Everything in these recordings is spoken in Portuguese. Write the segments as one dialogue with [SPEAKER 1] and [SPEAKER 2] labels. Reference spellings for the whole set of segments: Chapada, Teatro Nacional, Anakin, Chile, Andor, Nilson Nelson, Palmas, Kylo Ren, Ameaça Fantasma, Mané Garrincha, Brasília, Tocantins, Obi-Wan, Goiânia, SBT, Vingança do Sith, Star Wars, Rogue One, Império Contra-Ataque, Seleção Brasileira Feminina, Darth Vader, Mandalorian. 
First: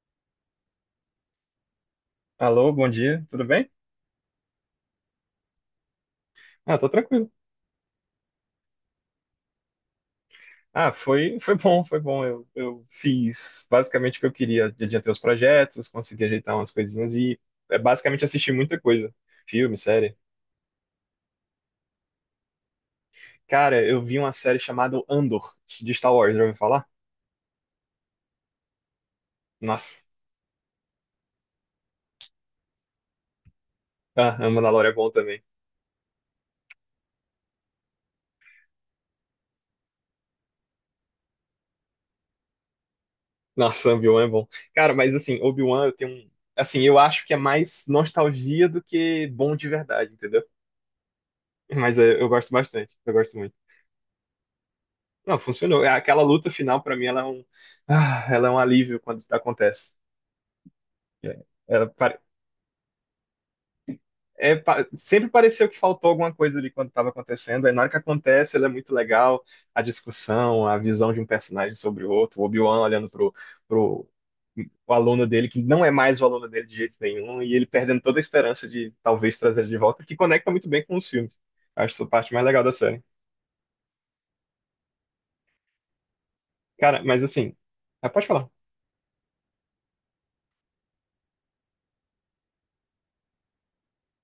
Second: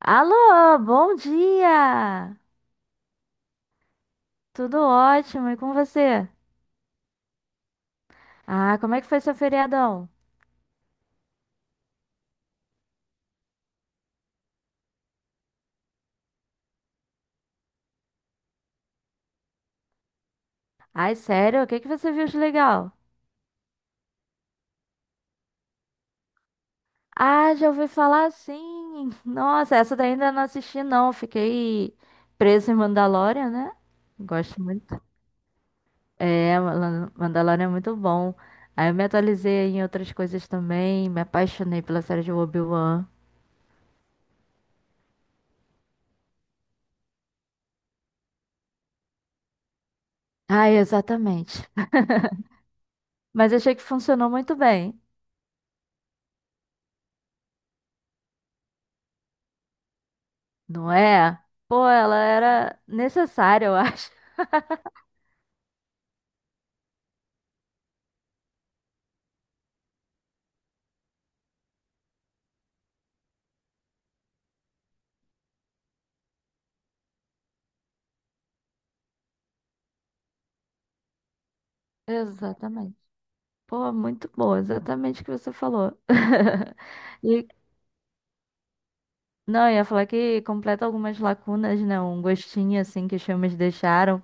[SPEAKER 1] Alô, bom dia!
[SPEAKER 2] Alô, bom dia, tudo bem?
[SPEAKER 1] Tudo ótimo, e com você?
[SPEAKER 2] Ah, tô tranquilo.
[SPEAKER 1] Ah, como é que foi seu feriadão?
[SPEAKER 2] Ah, foi, foi bom, foi bom. Eu fiz basicamente o que eu queria. Adiantei os projetos, consegui ajeitar umas coisinhas e basicamente assisti muita coisa. Filme, série.
[SPEAKER 1] Ai, sério, o que que você viu de legal?
[SPEAKER 2] Cara, eu vi uma série chamada Andor, de Star Wars, já ouviu falar?
[SPEAKER 1] Ah, já ouvi falar sim! Nossa, essa
[SPEAKER 2] Nossa.
[SPEAKER 1] daí ainda não assisti não, fiquei presa em Mandalorian, né?
[SPEAKER 2] Ah, a
[SPEAKER 1] Gosto
[SPEAKER 2] Mandalorian é
[SPEAKER 1] muito.
[SPEAKER 2] bom também.
[SPEAKER 1] É, Mandalorian é muito bom. Aí eu me atualizei em outras coisas também, me apaixonei pela série de Obi-Wan.
[SPEAKER 2] Nossa, Obi-Wan é bom. Cara, mas assim, Obi-Wan eu tenho um... Assim, eu acho que é mais nostalgia do que bom de verdade, entendeu?
[SPEAKER 1] Ah, exatamente.
[SPEAKER 2] Mas é, eu gosto bastante, eu gosto
[SPEAKER 1] Mas
[SPEAKER 2] muito.
[SPEAKER 1] achei que funcionou muito bem.
[SPEAKER 2] Não, funcionou. É, aquela luta final, pra mim, ela é um alívio quando acontece.
[SPEAKER 1] Não
[SPEAKER 2] É,
[SPEAKER 1] é? Pô,
[SPEAKER 2] ela
[SPEAKER 1] ela
[SPEAKER 2] pare-
[SPEAKER 1] era necessária, eu acho.
[SPEAKER 2] é pa- Sempre pareceu que faltou alguma coisa ali quando estava acontecendo. Aí na hora que acontece, ela é muito legal. A discussão, a visão de um personagem sobre o outro, o Obi-Wan olhando pro o aluno dele, que não é mais o aluno dele de jeito nenhum, e ele perdendo toda a esperança de talvez trazer ele de volta, que conecta muito bem com os filmes. Acho essa parte mais legal da
[SPEAKER 1] Exatamente.
[SPEAKER 2] série.
[SPEAKER 1] Pô, muito boa, exatamente o que você falou.
[SPEAKER 2] Cara, mas
[SPEAKER 1] E,
[SPEAKER 2] assim. Ah, pode falar.
[SPEAKER 1] não, eu ia falar que completa algumas lacunas, né? Um gostinho, assim, que os filmes deixaram.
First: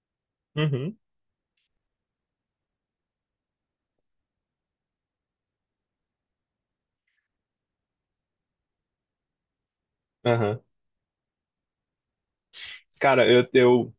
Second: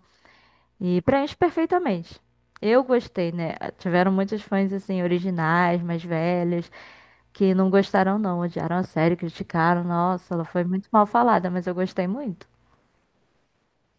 [SPEAKER 2] Uhum.
[SPEAKER 1] E preenche perfeitamente. Eu gostei, né? Tiveram muitos fãs, assim, originais, mais velhos, que não gostaram, não. Odiaram a série, criticaram. Nossa, ela
[SPEAKER 2] Aham.
[SPEAKER 1] foi muito mal falada, mas eu gostei muito.
[SPEAKER 2] Cara, eu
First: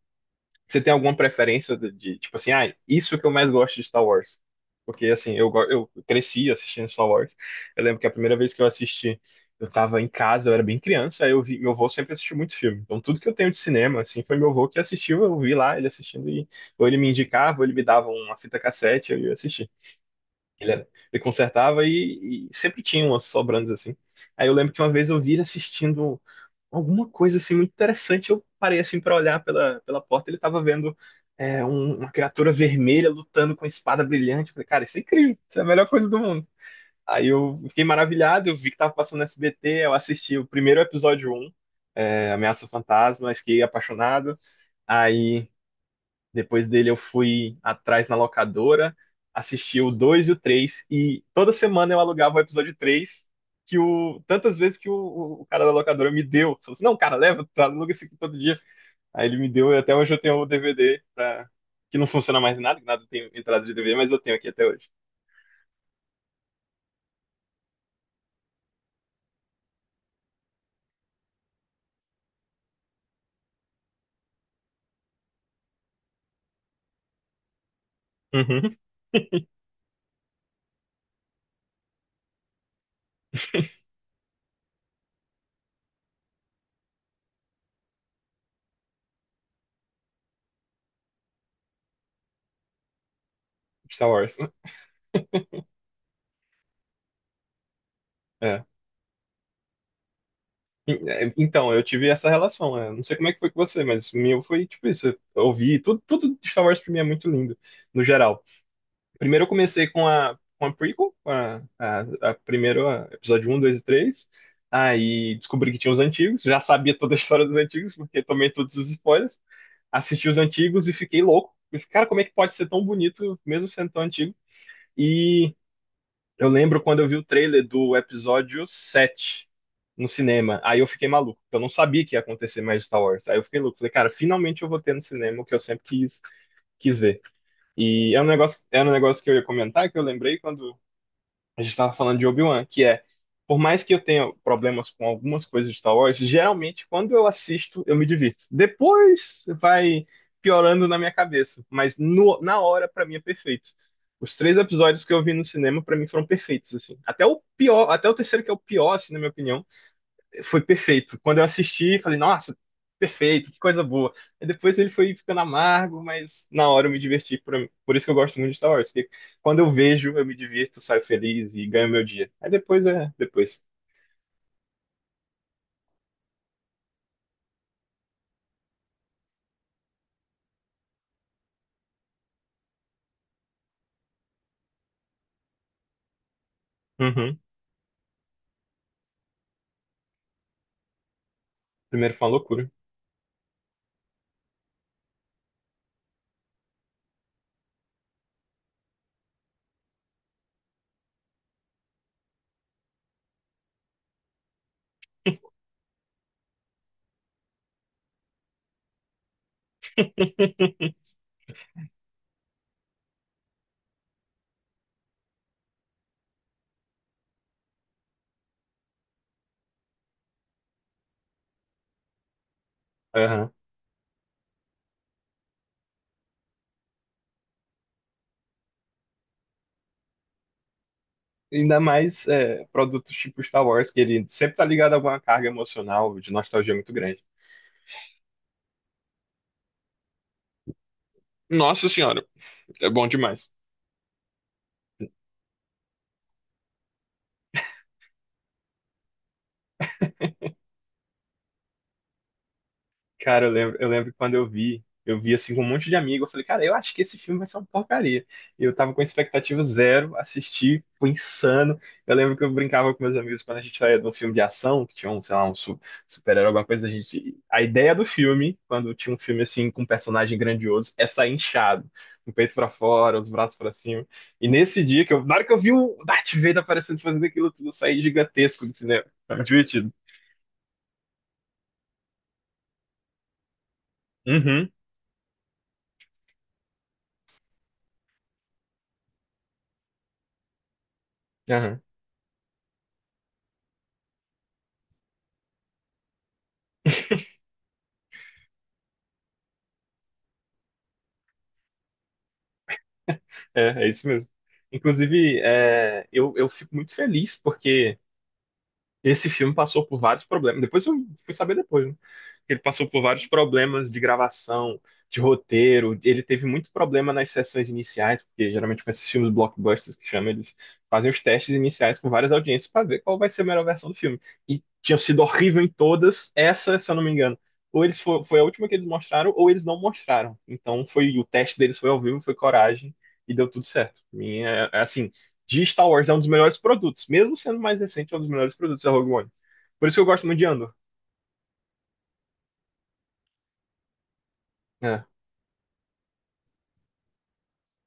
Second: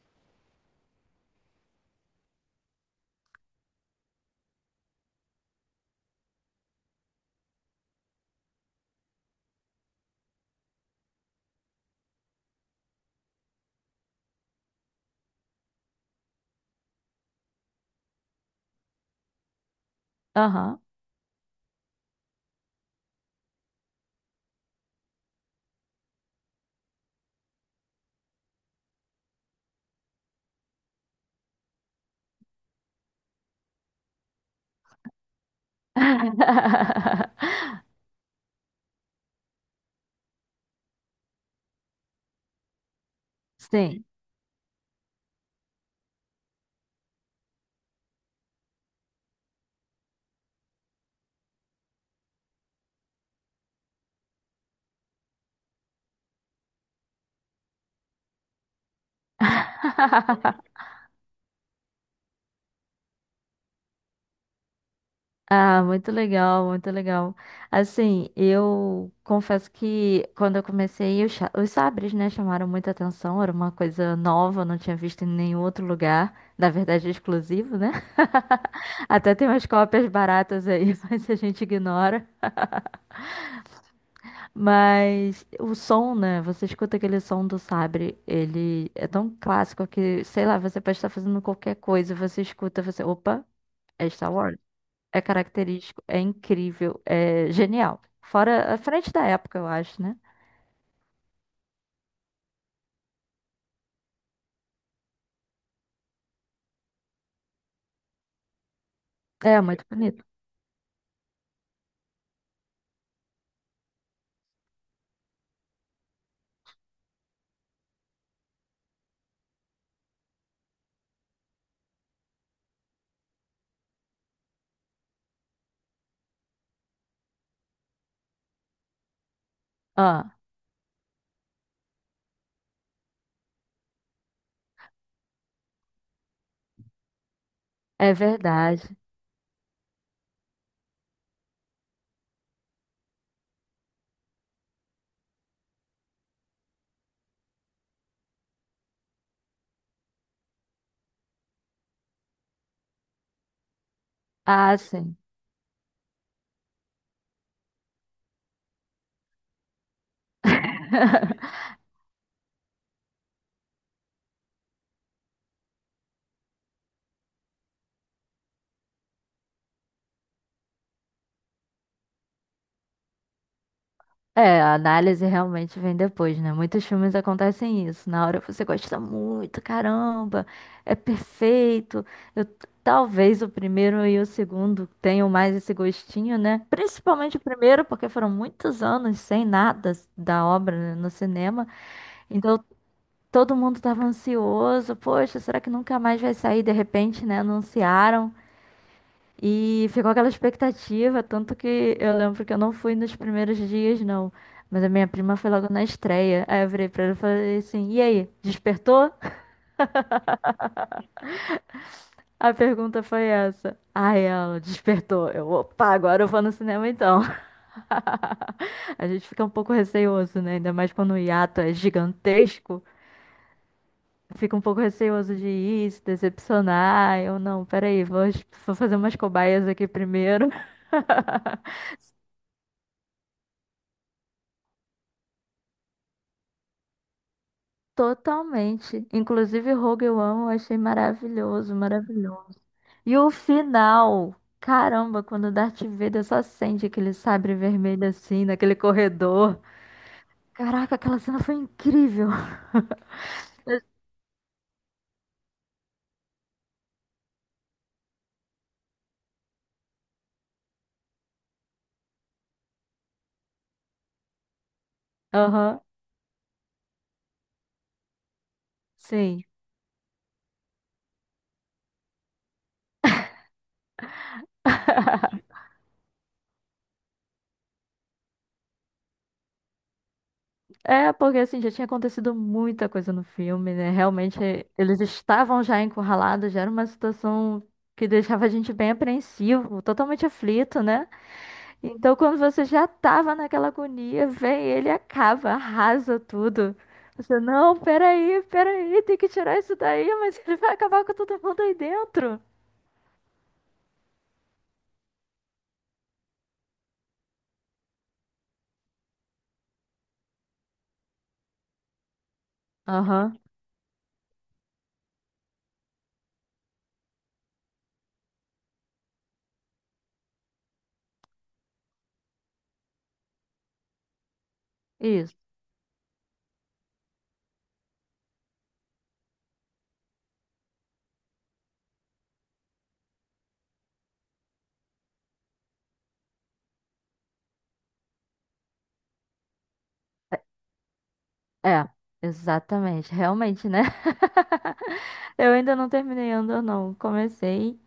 [SPEAKER 2] Você tem alguma preferência de tipo assim, ah, isso que eu mais gosto de Star Wars? Porque assim, eu cresci assistindo Star Wars. Eu lembro que a primeira vez que eu assisti, eu tava em casa, eu era bem criança, aí eu vi, meu avô sempre assistiu muito filme. Então tudo que eu tenho de cinema, assim, foi meu avô que assistiu, eu vi lá ele assistindo e ou ele me indicava, ou ele me dava uma fita cassete, eu ia assistir.
[SPEAKER 1] Aham.
[SPEAKER 2] Ele consertava e sempre tinha umas sobrantes assim. Aí eu lembro que uma vez eu vi ele assistindo alguma coisa assim muito interessante. Eu parei assim para olhar pela porta, ele tava vendo uma criatura vermelha lutando com espada brilhante. Eu falei, cara, isso é incrível, isso é a melhor coisa do mundo. Aí eu fiquei maravilhado, eu vi que tava passando no SBT, eu assisti o primeiro episódio Ameaça Fantasma, fiquei
[SPEAKER 1] Sim.
[SPEAKER 2] apaixonado. Aí depois dele eu fui atrás na locadora, assisti o 2 e o 3 e toda semana eu alugava o episódio 3 que o tantas vezes que o cara da locadora me deu. Falou assim, não, cara, leva, tu aluga esse aqui todo dia. Aí ele me deu e até hoje eu tenho o DVD pra, que não funciona mais nada, que nada tem entrada de DVD, mas eu tenho aqui até hoje.
[SPEAKER 1] Ah, muito legal, muito legal. Assim, eu confesso que quando eu comecei, os sabres, né, chamaram muita atenção, era uma coisa nova, eu não tinha visto em nenhum outro lugar, na verdade, é exclusivo, né?
[SPEAKER 2] Uhum.
[SPEAKER 1] Até tem umas cópias baratas aí, mas a gente ignora. Mas o som, né, você escuta aquele som do sabre, ele é tão clássico que, sei lá, você pode estar fazendo qualquer coisa, você escuta, você, opa,
[SPEAKER 2] Star
[SPEAKER 1] é Star
[SPEAKER 2] Wars, né?
[SPEAKER 1] Wars. É característico, é incrível, é genial.
[SPEAKER 2] É.
[SPEAKER 1] Fora a frente da época, eu acho, né?
[SPEAKER 2] Então, eu tive essa relação, né? Não sei como é que foi com você, mas o meu foi tipo isso. Eu ouvi tudo, tudo de Star Wars pra mim é muito lindo, no geral. Primeiro eu
[SPEAKER 1] É muito
[SPEAKER 2] comecei
[SPEAKER 1] bonito.
[SPEAKER 2] com a prequel, com a primeiro episódio um, 2 e três. Aí descobri que tinha os antigos, já sabia toda a história dos antigos, porque tomei todos os spoilers. Assisti os antigos e fiquei louco. Eu fiquei, cara, como é que pode ser tão bonito, mesmo sendo tão antigo? E eu lembro quando eu vi o trailer do episódio 7 no
[SPEAKER 1] Ah,
[SPEAKER 2] cinema. Aí eu fiquei maluco, porque eu não sabia que ia acontecer mais Star Wars. Aí eu fiquei louco, falei, cara, finalmente eu vou ter no cinema o que eu sempre quis ver.
[SPEAKER 1] é
[SPEAKER 2] E é um negócio, era um
[SPEAKER 1] verdade.
[SPEAKER 2] negócio que eu ia comentar, que eu lembrei quando a gente estava falando de Obi-Wan, que é, por mais que eu tenha problemas com algumas coisas de Star Wars, geralmente quando eu assisto eu me divirto. Depois vai piorando na minha cabeça, mas na hora pra mim é perfeito. Os três
[SPEAKER 1] Ah,
[SPEAKER 2] episódios que
[SPEAKER 1] sim.
[SPEAKER 2] eu vi no cinema pra mim foram perfeitos assim. Até o pior, até o terceiro que é o pior, assim, na minha opinião, foi perfeito. Quando eu assisti, falei, nossa, perfeito, que coisa boa. Aí depois ele foi ficando amargo, mas na hora eu me diverti. Por isso que eu gosto muito de Star Wars, porque quando eu vejo, eu me divirto, saio feliz e ganho meu dia. Aí depois depois.
[SPEAKER 1] É, a análise realmente vem depois, né? Muitos filmes acontecem isso. Na hora você gosta muito, caramba, é perfeito. Eu- Talvez o primeiro e o segundo tenham mais esse gostinho, né? Principalmente
[SPEAKER 2] Uhum.
[SPEAKER 1] o primeiro, porque foram muitos anos sem nada da obra né, no cinema.
[SPEAKER 2] Primeiro foi uma
[SPEAKER 1] Então,
[SPEAKER 2] loucura.
[SPEAKER 1] todo mundo tava ansioso. Poxa, será que nunca mais vai sair? De repente, né? Anunciaram. E ficou aquela expectativa. Tanto que eu lembro que eu não fui nos primeiros dias, não. Mas a minha prima foi logo na estreia. Aí eu virei pra ela e falei assim: E aí, despertou? A pergunta foi essa. Aí ela despertou. Eu, opa, agora eu vou no cinema então. A gente fica um pouco receoso, né? Ainda mais quando o hiato é gigantesco.
[SPEAKER 2] Aham.
[SPEAKER 1] Fica um pouco receoso de ir, se decepcionar. Eu não, peraí, vou fazer umas cobaias aqui primeiro.
[SPEAKER 2] Ainda mais produtos tipo Star Wars, que ele sempre tá ligado a alguma carga emocional de nostalgia muito grande.
[SPEAKER 1] Totalmente. Inclusive, Rogue One eu achei maravilhoso,
[SPEAKER 2] Nossa senhora,
[SPEAKER 1] maravilhoso.
[SPEAKER 2] é bom
[SPEAKER 1] E o
[SPEAKER 2] demais.
[SPEAKER 1] final, caramba, quando o Darth Vader só acende aquele sabre vermelho assim, naquele corredor. Caraca, aquela cena foi incrível.
[SPEAKER 2] Cara, eu lembro quando eu vi assim com um monte de amigo, eu falei, cara, eu acho que esse filme vai ser uma porcaria. E eu tava com expectativa zero, assisti, foi insano. Eu lembro que eu brincava com meus amigos quando a gente saía de um filme de ação, que tinha um, sei lá,
[SPEAKER 1] Aham,
[SPEAKER 2] super-herói, alguma coisa, a gente. A ideia do filme, quando tinha um filme
[SPEAKER 1] sim.
[SPEAKER 2] assim com um personagem grandioso, é sair inchado, com o peito pra fora, os braços pra cima. E nesse dia que eu, na hora que eu vi o Darth Vader aparecendo fazendo aquilo tudo, eu saí gigantesco do cinema. Foi muito divertido.
[SPEAKER 1] É, porque assim, já tinha acontecido muita coisa no filme, né? Realmente,
[SPEAKER 2] Uhum.
[SPEAKER 1] eles estavam já encurralados, já era uma situação que deixava a gente bem apreensivo, totalmente aflito, né? Então, quando você já tava naquela agonia, vem ele e acaba, arrasa tudo. Você, não, peraí, peraí, tem que tirar isso daí, mas ele vai acabar com todo mundo aí dentro.
[SPEAKER 2] É, é isso mesmo. Inclusive, eu fico muito feliz porque esse filme passou por vários problemas. Depois eu fui saber depois, né? Ele passou por vários
[SPEAKER 1] Aham,
[SPEAKER 2] problemas de gravação, de roteiro. Ele teve muito problema nas sessões iniciais, porque geralmente com esses filmes blockbusters que chamam, eles fazem os testes iniciais com várias audiências para ver qual vai ser a melhor versão do filme. E tinham sido
[SPEAKER 1] isso.
[SPEAKER 2] horrível em todas, essa, se eu não me engano. Ou foi a última que eles mostraram, ou eles não mostraram. Então foi o teste deles foi ao vivo, foi coragem e deu tudo certo. É assim, de Star Wars é um dos melhores produtos, mesmo sendo mais recente, é um dos melhores produtos da Rogue One. Por isso que eu gosto muito de Andor.
[SPEAKER 1] É, exatamente, realmente, né?
[SPEAKER 2] É.
[SPEAKER 1] Eu ainda não terminei Andor, não. Comecei,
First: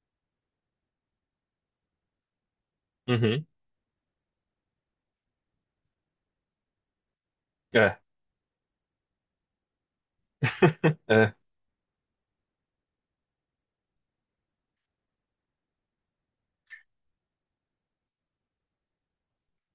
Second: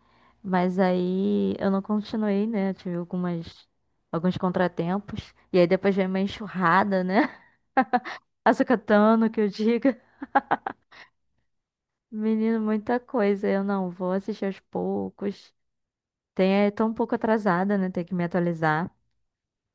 [SPEAKER 1] mas aí eu não continuei, né? Eu tive
[SPEAKER 2] Uhum.
[SPEAKER 1] alguns contratempos. E aí depois veio uma enxurrada, né?
[SPEAKER 2] É.
[SPEAKER 1] Açucatano, que eu diga.
[SPEAKER 2] É,
[SPEAKER 1] Menino, muita coisa. Eu não vou assistir aos poucos. Tem, é tão um pouco atrasada, né? Tem que me atualizar.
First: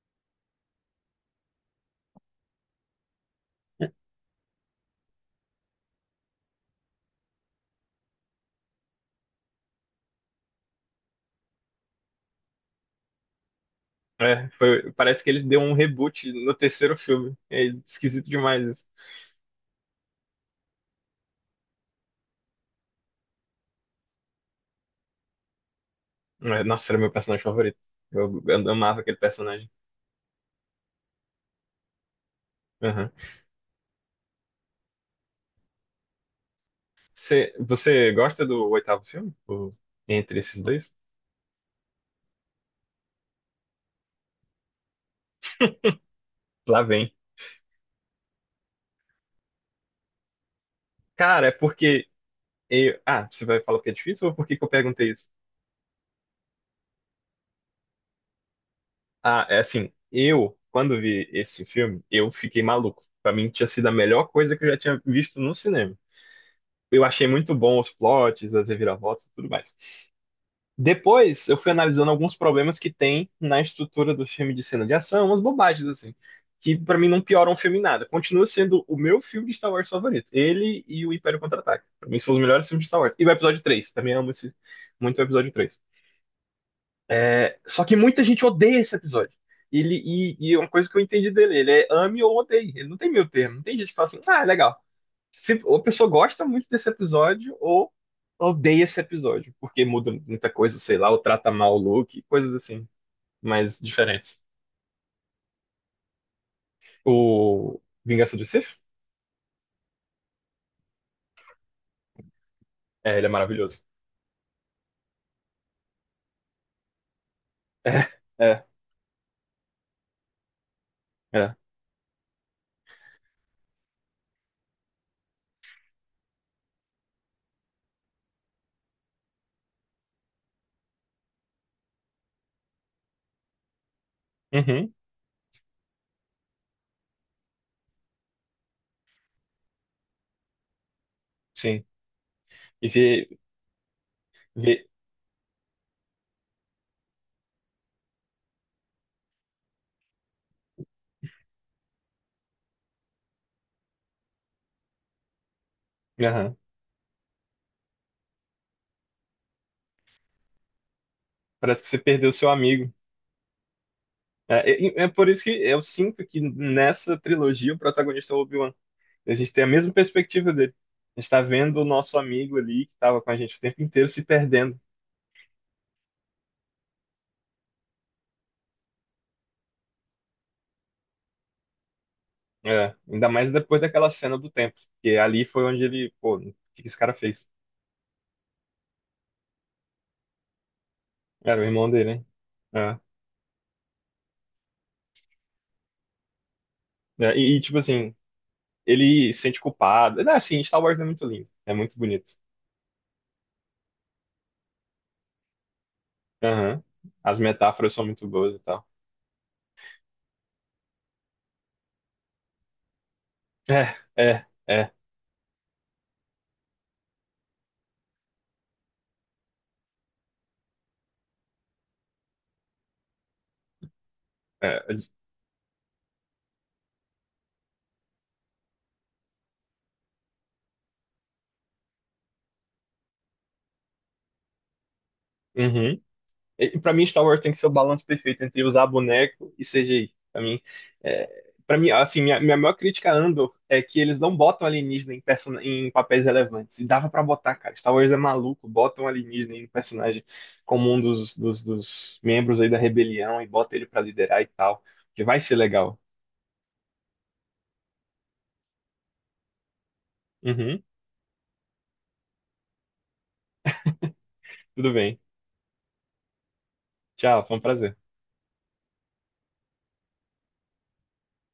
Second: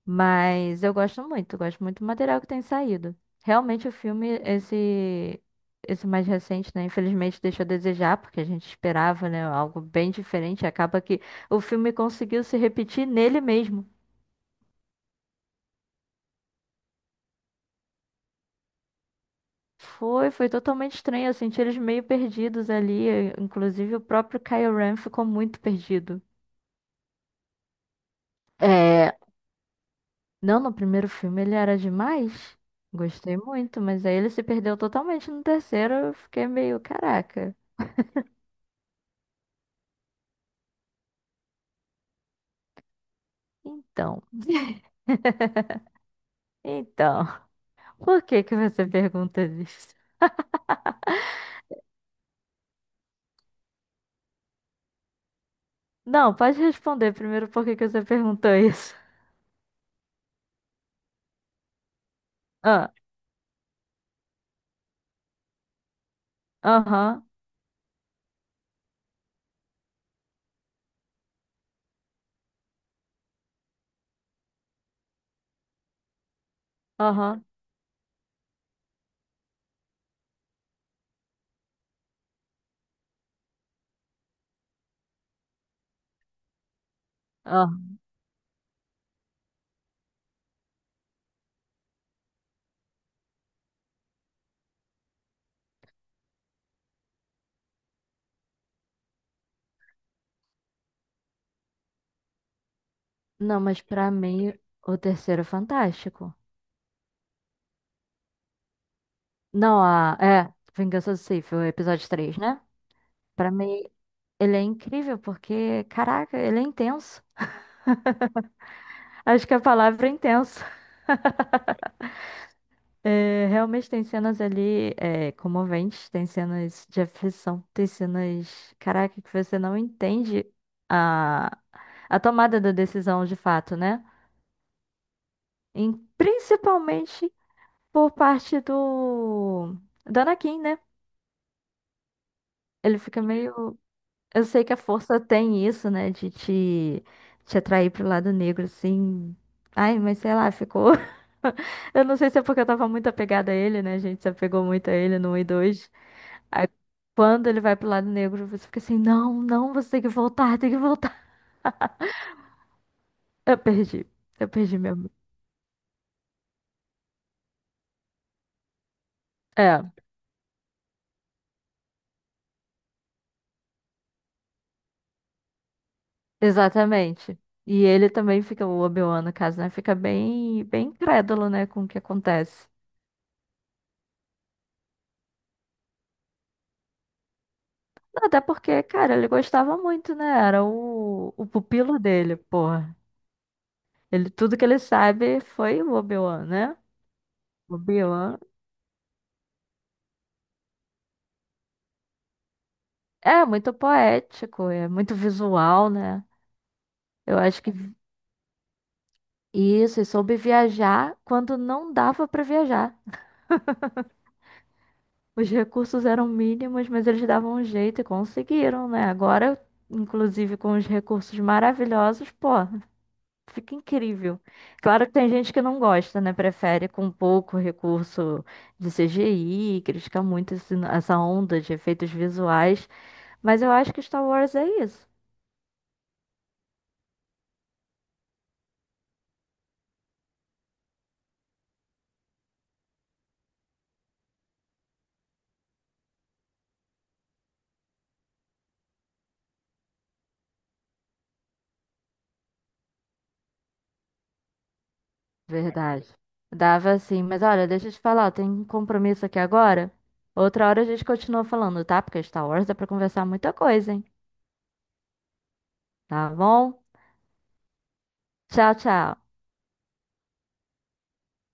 [SPEAKER 1] Mas eu gosto muito do material que tem saído. Realmente o filme, esse mais recente, né? Infelizmente deixou a desejar, porque a gente esperava, né? Algo bem diferente. Acaba que o filme conseguiu se repetir nele mesmo.
[SPEAKER 2] foi- parece que ele deu um reboot no terceiro filme. É esquisito demais isso.
[SPEAKER 1] Foi totalmente estranho. Eu senti eles meio perdidos ali. Inclusive o próprio Kylo Ren ficou muito perdido.
[SPEAKER 2] É, nossa, era meu personagem favorito. Eu amava
[SPEAKER 1] É,
[SPEAKER 2] aquele personagem.
[SPEAKER 1] não, no primeiro filme ele era demais.
[SPEAKER 2] Aham.
[SPEAKER 1] Gostei muito, mas aí ele se perdeu totalmente no terceiro. Eu fiquei meio,
[SPEAKER 2] Você,
[SPEAKER 1] caraca.
[SPEAKER 2] você gosta do oitavo filme? Entre esses dois?
[SPEAKER 1] Então.
[SPEAKER 2] Lá vem.
[SPEAKER 1] Então, por que que você pergunta isso?
[SPEAKER 2] Cara, é porque. Eu, ah, você vai falar porque é difícil ou por que que eu perguntei isso?
[SPEAKER 1] Não, pode responder primeiro por que que você perguntou isso.
[SPEAKER 2] Ah, é assim. Eu, quando vi esse filme, eu fiquei
[SPEAKER 1] Ah,
[SPEAKER 2] maluco. Pra mim, tinha sido a melhor coisa que eu já tinha visto no cinema. Eu
[SPEAKER 1] aham,
[SPEAKER 2] achei muito bom os plots, as reviravoltas e tudo mais. Depois eu fui analisando alguns problemas que tem na estrutura do filme de cena de ação, umas bobagens assim, que pra mim não
[SPEAKER 1] aham,
[SPEAKER 2] pioram o filme em nada. Continua sendo o meu filme de Star Wars favorito. Ele e o Império Contra-Ataque. Pra mim são os melhores filmes de Star Wars. E o episódio 3 também amo muito o episódio 3. É, só que
[SPEAKER 1] aham.
[SPEAKER 2] muita gente odeia esse episódio. Ele, e Uma coisa que eu entendi dele, ele é ame ou odeie. Ele não tem meio termo. Não tem gente que fala assim, ah, é legal se, ou a pessoa gosta muito desse episódio, ou odeia esse episódio, porque muda muita coisa, sei lá, ou trata mal o Luke, coisas assim,
[SPEAKER 1] Não,
[SPEAKER 2] mais
[SPEAKER 1] mas pra
[SPEAKER 2] diferentes.
[SPEAKER 1] mim, o terceiro é fantástico.
[SPEAKER 2] O Vingança do Sith?
[SPEAKER 1] Não, Vingança do Sith, o episódio 3, né?
[SPEAKER 2] É, ele é
[SPEAKER 1] Pra
[SPEAKER 2] maravilhoso.
[SPEAKER 1] mim, ele é incrível porque, caraca, ele é intenso.
[SPEAKER 2] É, é,
[SPEAKER 1] Acho que a palavra é intenso.
[SPEAKER 2] é.
[SPEAKER 1] É, realmente tem cenas ali comoventes, tem cenas de aflição, tem cenas, caraca, que você não entende a, a tomada da decisão de fato, né?
[SPEAKER 2] Uhum,
[SPEAKER 1] Principalmente por parte do Anakin, né?
[SPEAKER 2] sim. E
[SPEAKER 1] Ele fica
[SPEAKER 2] vê,
[SPEAKER 1] meio. Eu sei que
[SPEAKER 2] vê,
[SPEAKER 1] a força tem isso, né? De te atrair pro lado negro, assim. Ai, mas sei lá, ficou. Eu não sei se é porque eu tava muito apegada a ele, né? A gente se apegou muito a ele no 1 e 2.
[SPEAKER 2] aham.
[SPEAKER 1] Aí quando ele vai pro lado negro, você fica assim, não, não, você tem que voltar, tem que voltar.
[SPEAKER 2] Parece que você perdeu seu amigo.
[SPEAKER 1] Eu perdi, eu perdi
[SPEAKER 2] É, é
[SPEAKER 1] mesmo.
[SPEAKER 2] por isso que eu sinto que nessa trilogia o protagonista é o Obi-Wan. A gente tem a
[SPEAKER 1] É,
[SPEAKER 2] mesma perspectiva dele. A gente tá vendo o nosso amigo ali, que tava com a gente o tempo inteiro, se perdendo.
[SPEAKER 1] exatamente. E ele também fica, o Obi-Wan, no caso, né? Fica bem, bem incrédulo, né, com o que acontece.
[SPEAKER 2] É, ainda mais depois daquela cena do templo porque ali foi onde ele, pô, o que que esse cara fez?
[SPEAKER 1] Até porque, cara, ele gostava muito, né? Era o
[SPEAKER 2] Era o irmão
[SPEAKER 1] pupilo
[SPEAKER 2] dele,
[SPEAKER 1] dele, porra.
[SPEAKER 2] né?
[SPEAKER 1] Ele, tudo que ele sabe foi o Obi-Wan, né? O
[SPEAKER 2] Tipo assim,
[SPEAKER 1] Obi-Wan
[SPEAKER 2] ele se sente culpado. Não, assim, Star Wars é muito lindo, é muito bonito.
[SPEAKER 1] é muito poético, é muito visual, né?
[SPEAKER 2] Aham. As
[SPEAKER 1] Eu acho que
[SPEAKER 2] metáforas são muito boas e tal.
[SPEAKER 1] isso, e soube viajar quando não dava para viajar.
[SPEAKER 2] É, é, é,
[SPEAKER 1] Os recursos eram mínimos, mas eles davam um jeito e conseguiram, né? Agora, inclusive com os recursos maravilhosos, pô, fica incrível.
[SPEAKER 2] é. é,
[SPEAKER 1] Claro que tem gente que não gosta, né? Prefere com pouco recurso de CGI, critica muito essa onda de efeitos visuais, mas eu acho que Star Wars é isso.
[SPEAKER 2] Uhum. E pra mim, Star Wars tem que ser o balanço perfeito entre usar boneco e CGI. Pra mim assim, minha maior crítica a Andor é que eles não botam alienígena em, person... em papéis relevantes. E dava pra botar, cara. Star Wars é maluco, botam alienígena em um personagem como um dos membros aí da rebelião e bota ele pra liderar e tal. Que vai ser legal.
[SPEAKER 1] Verdade. Dava sim, mas olha, deixa eu te falar, tem um compromisso aqui agora. Outra hora
[SPEAKER 2] Uhum,
[SPEAKER 1] a gente continua falando, tá? Porque Star Wars dá pra conversar muita coisa, hein?
[SPEAKER 2] tudo bem.
[SPEAKER 1] Tá bom?
[SPEAKER 2] Tchau, foi um prazer.
[SPEAKER 1] Tchau, tchau.